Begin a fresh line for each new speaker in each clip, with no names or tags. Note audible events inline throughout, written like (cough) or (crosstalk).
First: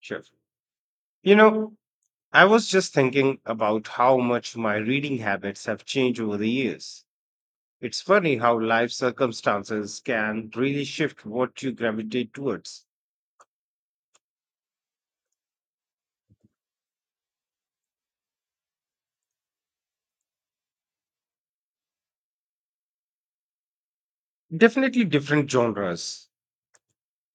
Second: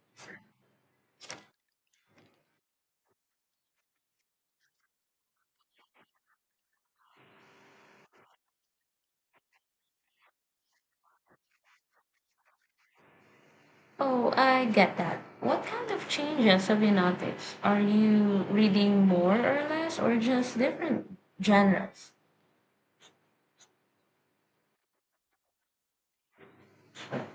Sure. You know, I was just thinking about how much my reading habits have changed over the years. It's funny how life circumstances can really shift what you gravitate towards.
Oh, I get that. What kind of changes have you noticed? Are you reading more or less, or just different genres?
Definitely different genres.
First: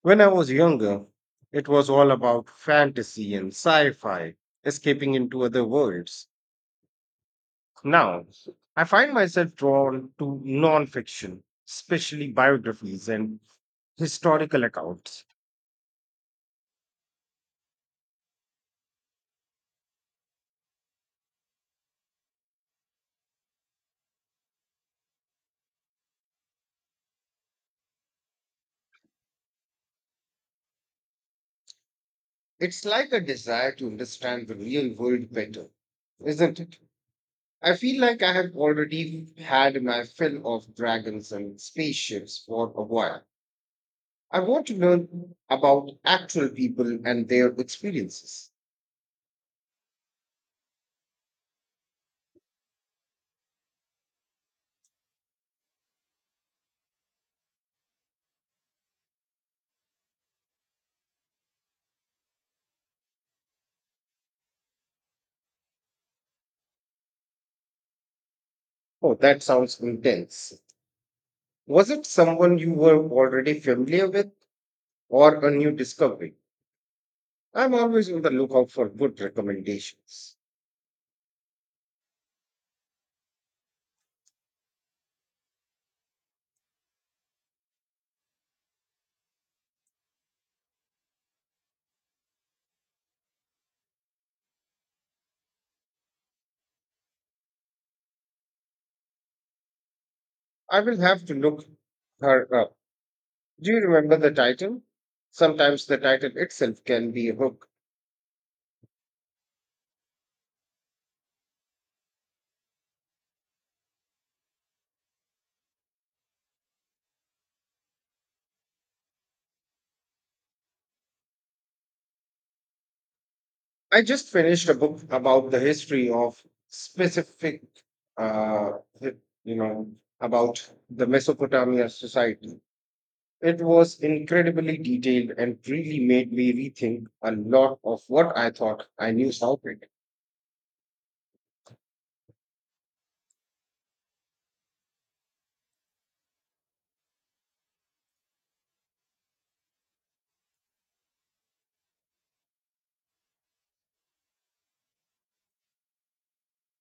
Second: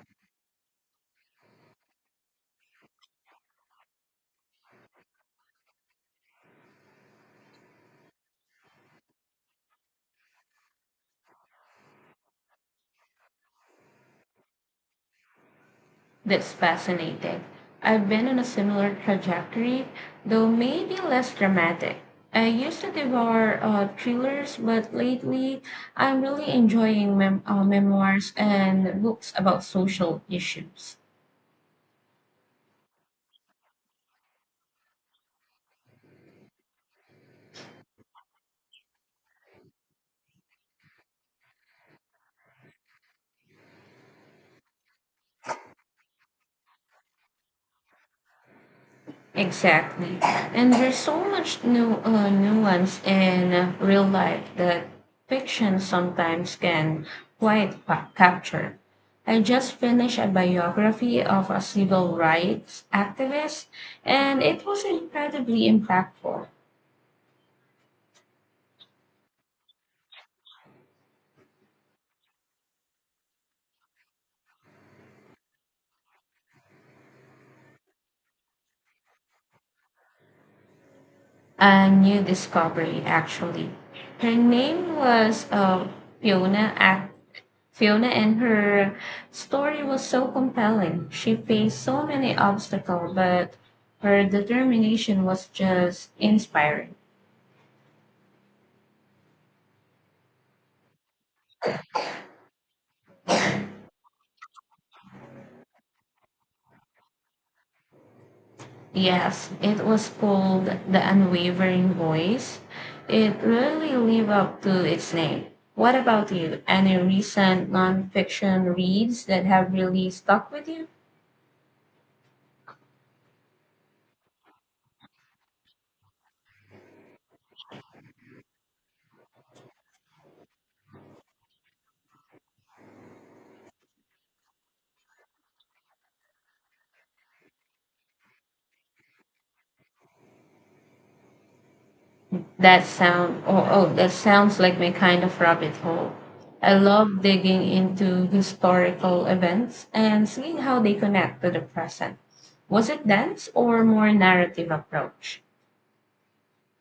When I was younger, it was all about fantasy and sci fi, escaping into other worlds. Now, I find myself drawn to non fiction, especially biographies and historical accounts.
That's fascinating. I've been on a similar trajectory, though maybe less dramatic. I used to devour thrillers, but lately I'm really enjoying memoirs and books about social issues.
It's like a desire to understand the real world better, isn't it? I feel like I have already had my fill of dragons and spaceships for a while. I want to learn about actual people and their experiences.
Exactly. And there's so much new nuance in real life that fiction sometimes can capture. I just finished a biography of a civil rights activist, and it was incredibly impactful.
Oh, that sounds intense. Was it someone you were already familiar with or a new discovery? I'm always on the lookout for good recommendations.
A new discovery, actually. Her name was Fiona. Fiona, and her story was so compelling. She faced so many obstacles, but her determination was just inspiring.
I will have to look her up. Do you remember the title? Sometimes the title itself can be a hook.
Yes, it was called The Unwavering Voice. It really lived up to its name. What about you? Any recent nonfiction reads that have really stuck with you?
I just finished a book about the history of specific, uh, you know, about the Mesopotamia society. It was incredibly detailed and really made me rethink a lot of what I thought I knew about it.
That sounds like my kind of rabbit hole. I love digging into historical events and seeing how they connect to the present. Was it dance or more narrative approach?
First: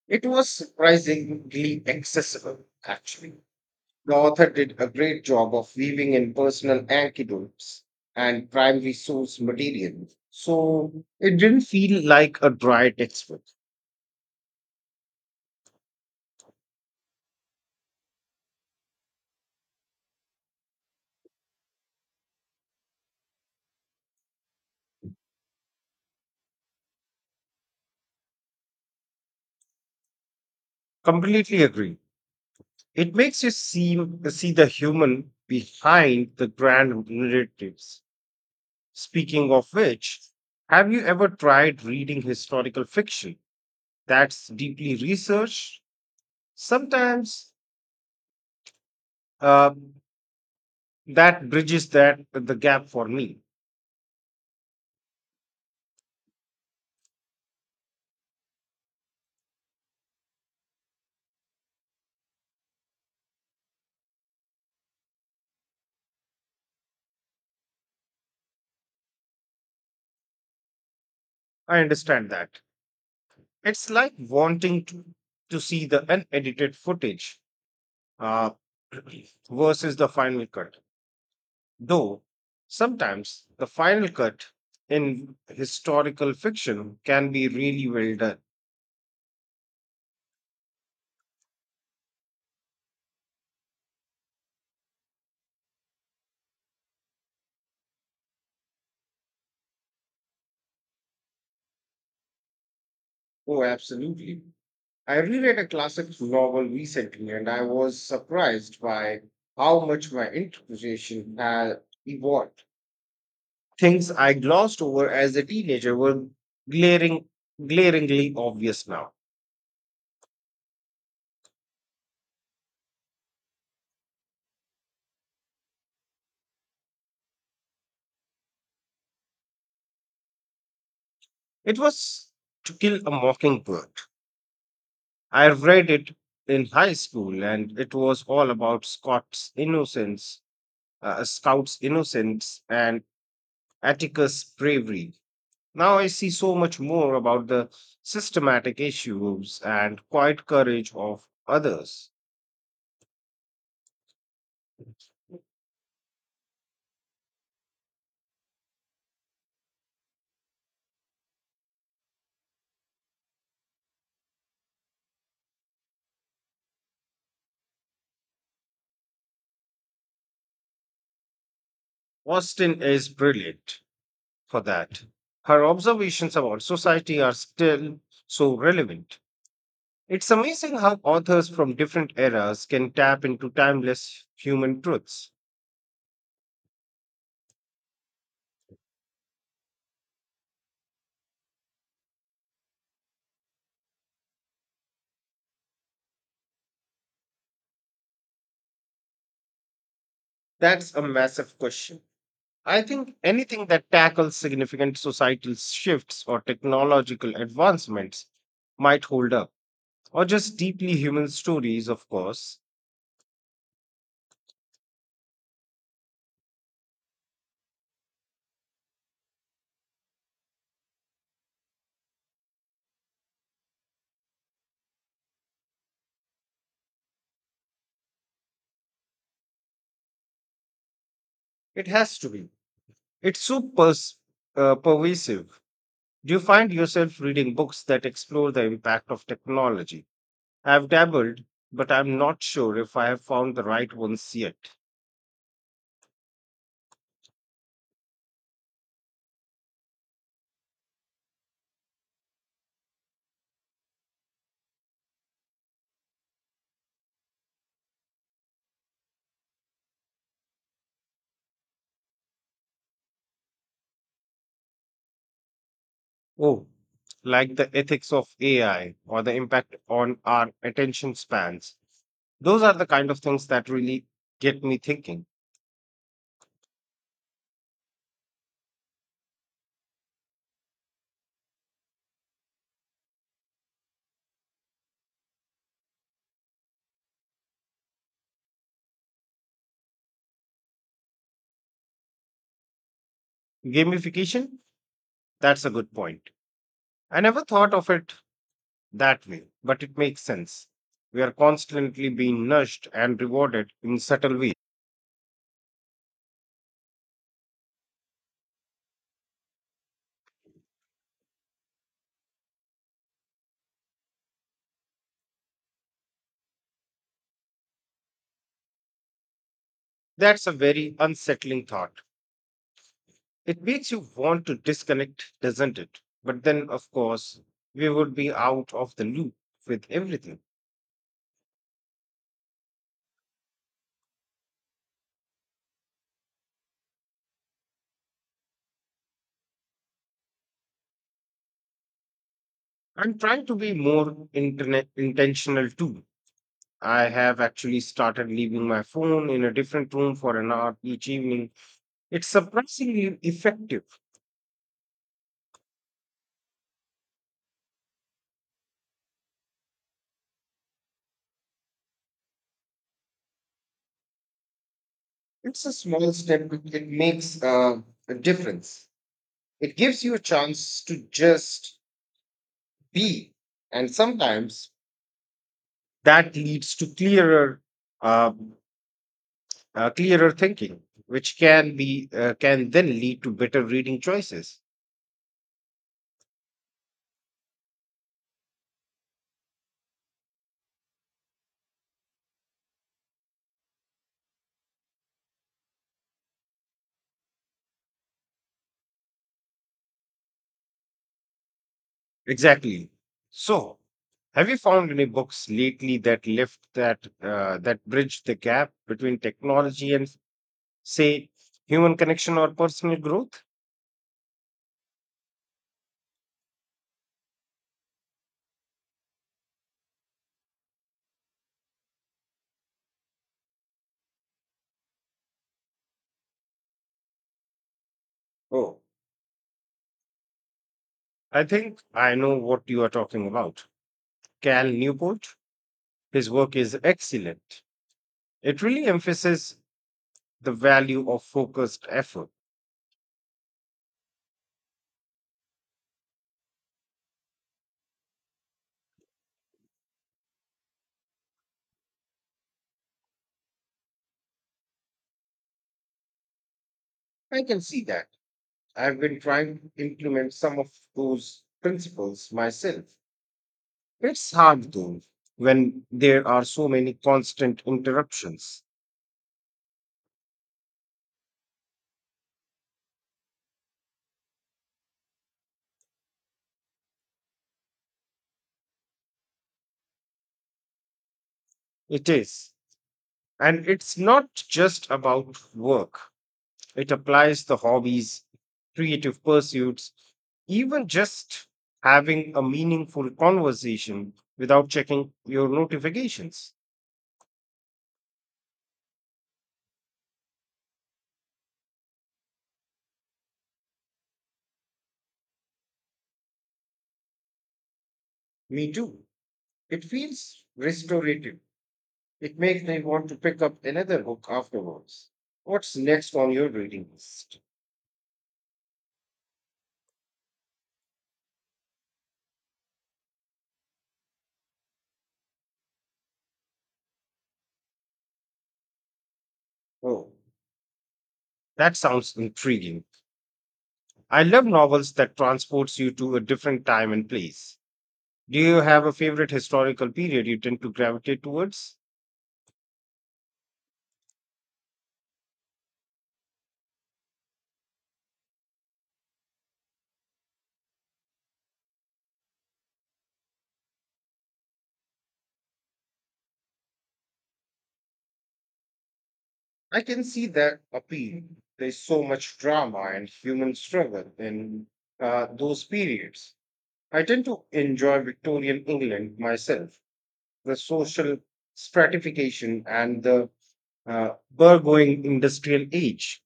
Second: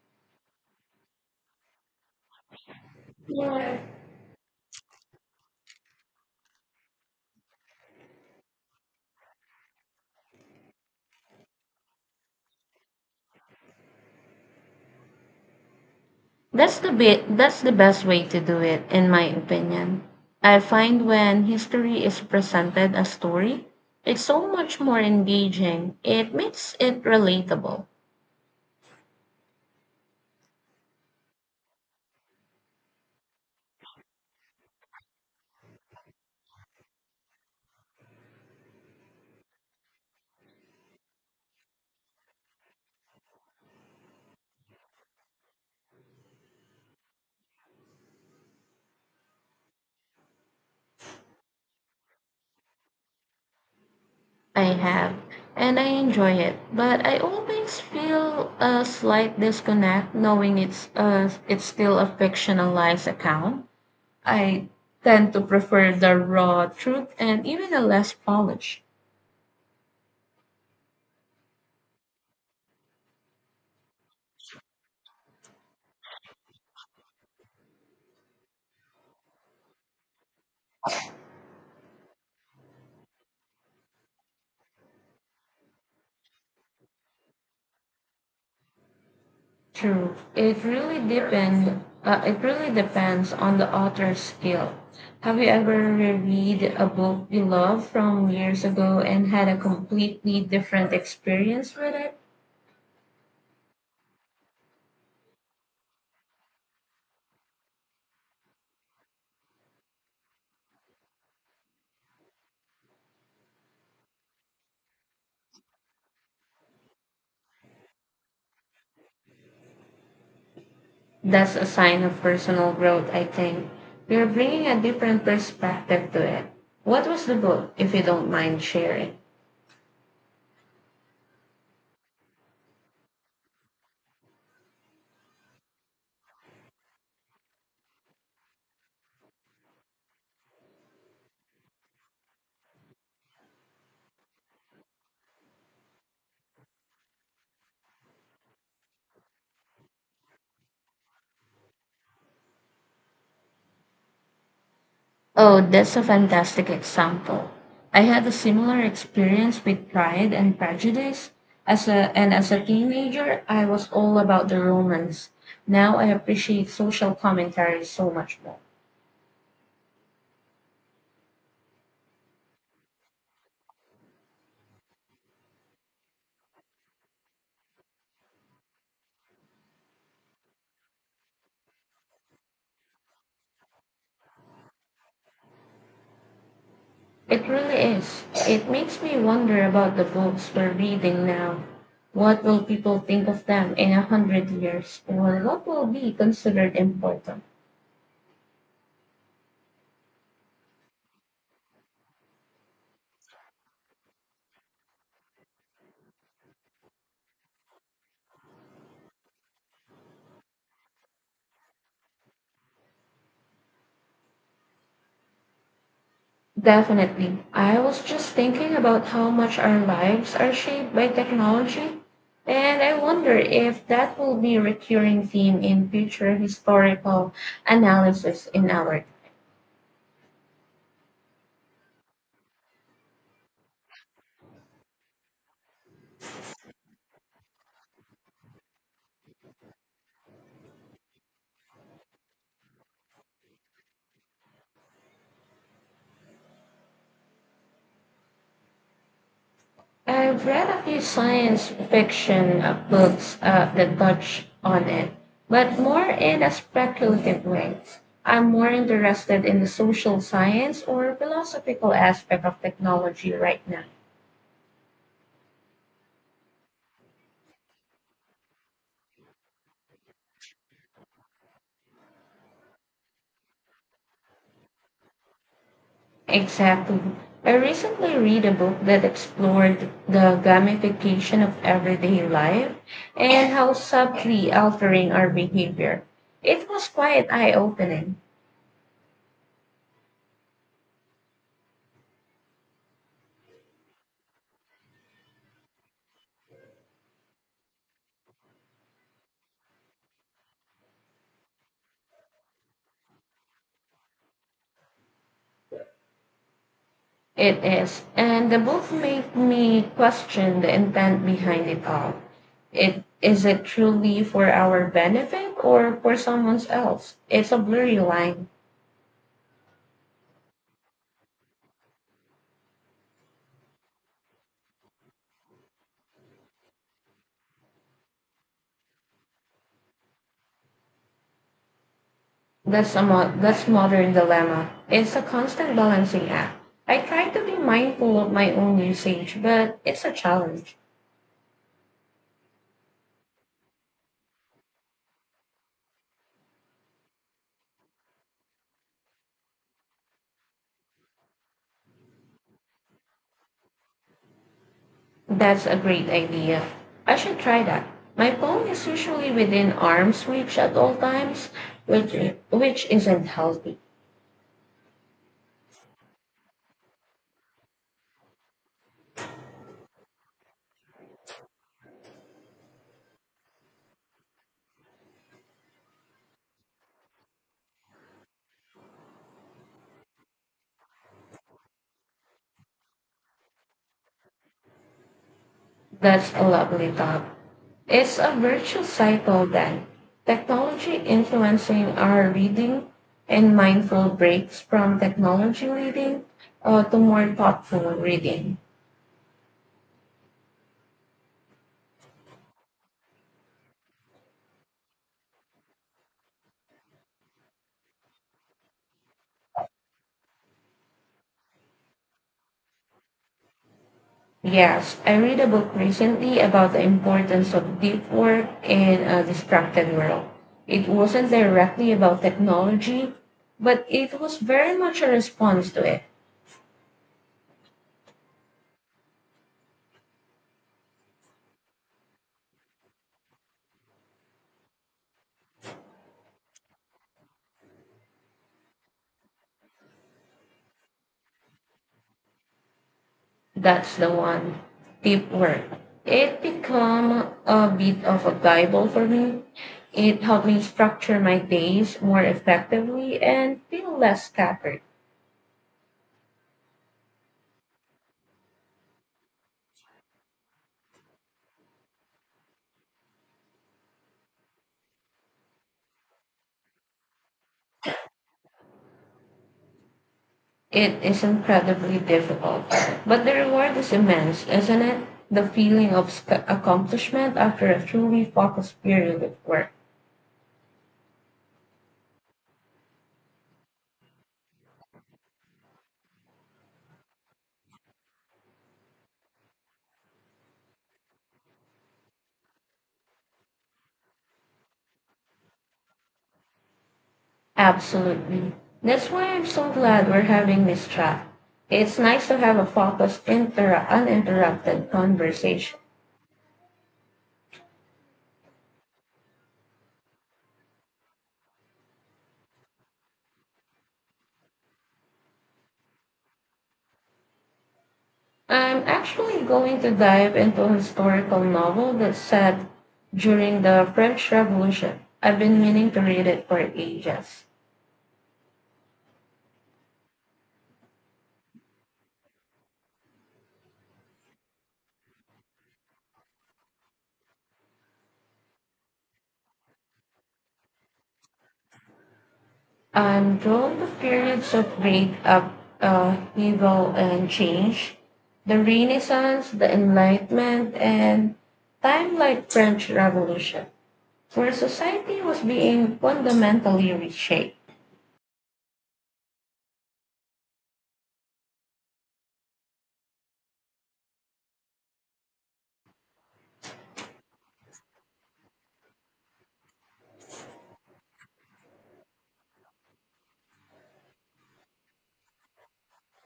It was surprisingly accessible, actually.
Yeah.
The author did a great job of weaving in personal anecdotes and primary source material, so it didn't feel like a dry textbook.
That's the best way to do it in my opinion. I find when history is presented as story, it's so much more engaging. It makes it relatable.
Completely agree. It makes you see the human behind the grand narratives. Speaking of which, have you ever tried reading historical fiction that's deeply researched? Sometimes uh, that bridges that the gap for me.
I have, and I enjoy it, but I always feel a slight disconnect knowing it's still a fictionalized account. I tend to prefer the raw truth and even the less polish.
I understand that. It's like wanting to see the unedited footage uh, (clears throat) versus the final cut. Though sometimes the final cut in historical fiction can be really well done.
True, it really depend it really depends on the author's skill. Have you ever reread a book you love from years ago and had a completely different experience with it?
Oh, absolutely. I reread a classic novel recently and I was surprised by how much my interpretation had evolved. Things I glossed over as a teenager were glaring, glaringly obvious now.
That's a sign of personal growth, I think. You're bringing a different perspective to it. What was the book, if you don't mind sharing?
It was To Kill a Mockingbird. I read it in high school and it was all about Scout's innocence and Atticus' bravery. Now I see so much more about the systematic issues and quiet courage of others.
Oh, that's a fantastic example. I had a similar experience with Pride and Prejudice. As a teenager, I was all about the romance. Now I appreciate social commentary so much more.
Austin is brilliant for that. Her observations about society are still so relevant. It's amazing how authors from different eras can tap into timeless human truths.
It really is. It makes me wonder about the books we're reading now. What will people think of them in a hundred years, or what will be considered important?
That's a massive question. I think anything that tackles significant societal shifts or technological advancements might hold up, or just deeply human stories, of course.
Definitely. I was just thinking about how much our lives are shaped by technology, and I wonder if that will be a recurring theme in future historical analysis in our.
It has to be. It's so pervasive. Do you find yourself reading books that explore the impact of technology? I've dabbled, but I'm not sure if I have found the right ones yet.
I've read a few science fiction books that touch on it, but more in a speculative way. I'm more interested in the social science or philosophical aspect of technology right now.
Oh, like the ethics of AI or the impact on our attention spans. Those are the kind of things that really get me thinking.
Exactly. I recently read a book that explored the gamification of everyday life and how subtly altering our behavior. It was quite eye opening.
Gamification, that's a good point. I never thought of it that way, but it makes sense. We are constantly being nudged and rewarded in subtle ways.
It is, and the book made me question the intent behind it all. It is it truly for our benefit or for someone else? It's a blurry line.
That's a very unsettling thought. It makes you want to disconnect, doesn't it? But then, of course, we would be out of the loop with everything.
That's modern dilemma. It's a constant balancing act. I try to be mindful of my own usage, but it's a challenge.
I'm trying to be more internet intentional too. I have actually started leaving my phone in a different room for an hour each evening. It's surprisingly effective.
That's a great idea. I should try that. My phone is usually within arm's reach at all times, which which isn't healthy.
It's a small step, but it makes a difference. It gives you a chance to just be. And sometimes that leads to uh, clearer thinking, which can be can then lead to better reading choices.
That's a lovely thought. It's a virtuous cycle then, technology influencing our reading and mindful breaks from technology reading to more thoughtful reading.
Exactly. So, have you found any books lately that left that that bridge the gap between technology and say human connection or personal growth?
Yes, I read a book recently about the importance of deep work in a distracted world. It wasn't directly about technology, but it was very much a response to it.
Oh, I think I know what you are talking about. Cal Newport, his work is excellent. It really emphasizes the value of focused effort.
That's the one. Deep work. It become a bit of a Bible for me. It helped me structure my days more effectively and feel less scattered.
I can see that. I've been trying to implement some of those principles myself. It's hard though when there are so many constant interruptions.
It is incredibly difficult, but the reward is immense, isn't it? The feeling of accomplishment after a truly focused period of work.
It is. And it's not just about work, it applies to hobbies, creative pursuits, even just having a meaningful conversation without checking your notifications.
Absolutely. That's why I'm so glad we're having this chat. It's nice to have a focused, uninterrupted conversation.
Me too. It feels restorative. It makes me want to pick up another book afterwards. What's next on your reading list?
I'm actually going to dive into a historical novel that's set during the French Revolution. I've been meaning to read it for ages.
Oh, that sounds intriguing. I love novels that transports you to a different time and place. Do you have a favorite historical period you tend to gravitate towards?
I'm drawn to periods of great evil and change, the Renaissance, the Enlightenment, and time like French Revolution, where society was being fundamentally reshaped.
I can see that appeal. There's so much drama and human struggle in those periods. I tend to enjoy Victorian England myself. The social stratification and the burgeoning industrial age.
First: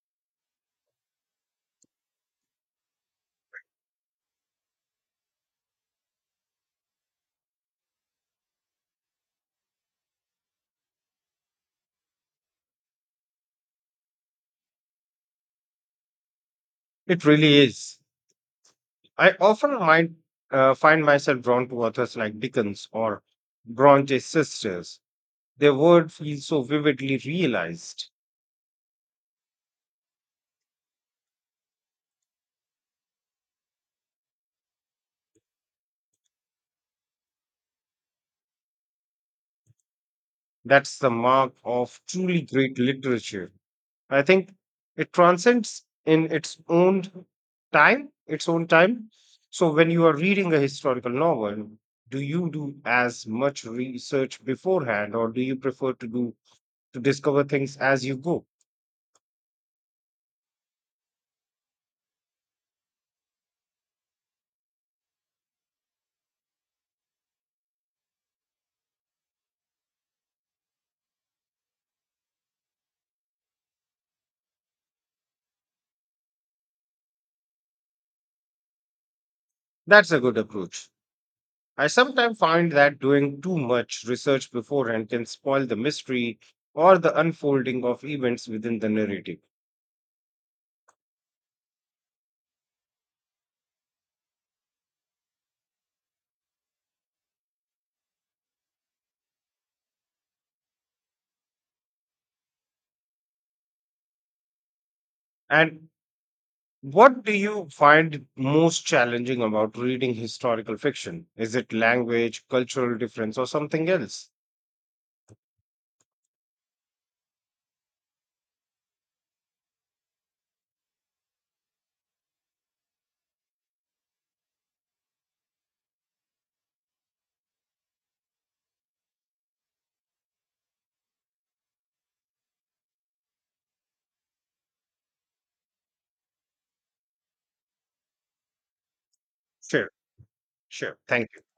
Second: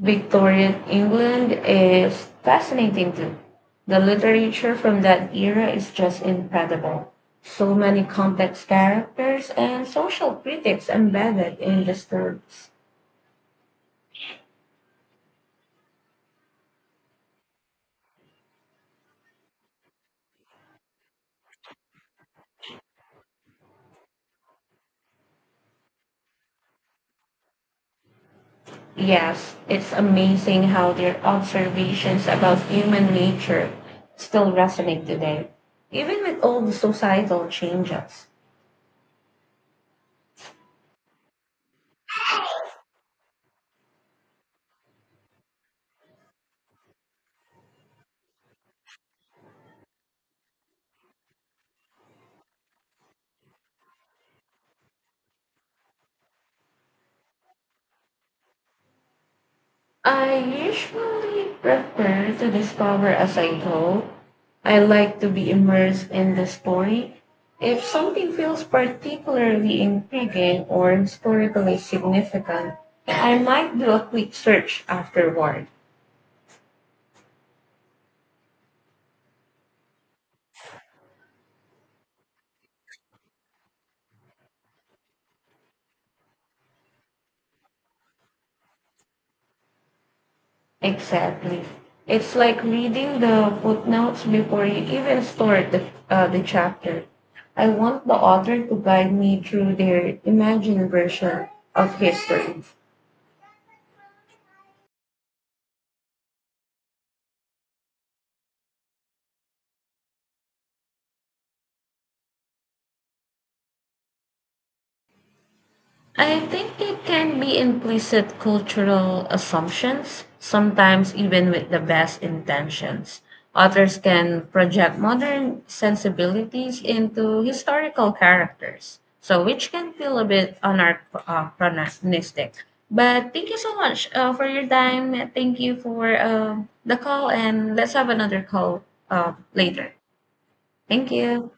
Victorian England is fascinating too. The literature from that era is just incredible. So many complex characters and social critics embedded in the stories.
It really is. I often find myself drawn to authors like Dickens or Bronte's sisters. Their world feels so vividly realized.
Yes, it's amazing how their observations about human nature still resonate today, even with all the societal changes.
That's the mark of truly great literature. I think it transcends in its own its own time. So when you are reading a historical novel, do you do as much research beforehand or do you prefer to discover things as you go.
I usually prefer to discover as I go. I like to be immersed in the story. If something feels particularly intriguing or historically significant, I might do a quick search afterward.
That's a good approach. I sometimes find that doing too much research beforehand can spoil the mystery or the unfolding of events within the narrative.
Exactly. It's like reading the footnotes before you even start the chapter. I want the author to guide me through their imagined version of history.
And what do you find most challenging about reading historical fiction? Is it language, cultural difference, or something else?
I think it can be implicit cultural assumptions, sometimes even with the best intentions. Authors can project modern sensibilities into historical characters, so which can feel a bit anachronistic. But thank you so much for your time. Thank you for the call, and let's have another call
Sure,
later.
sure.
Thank
Thank you.
you.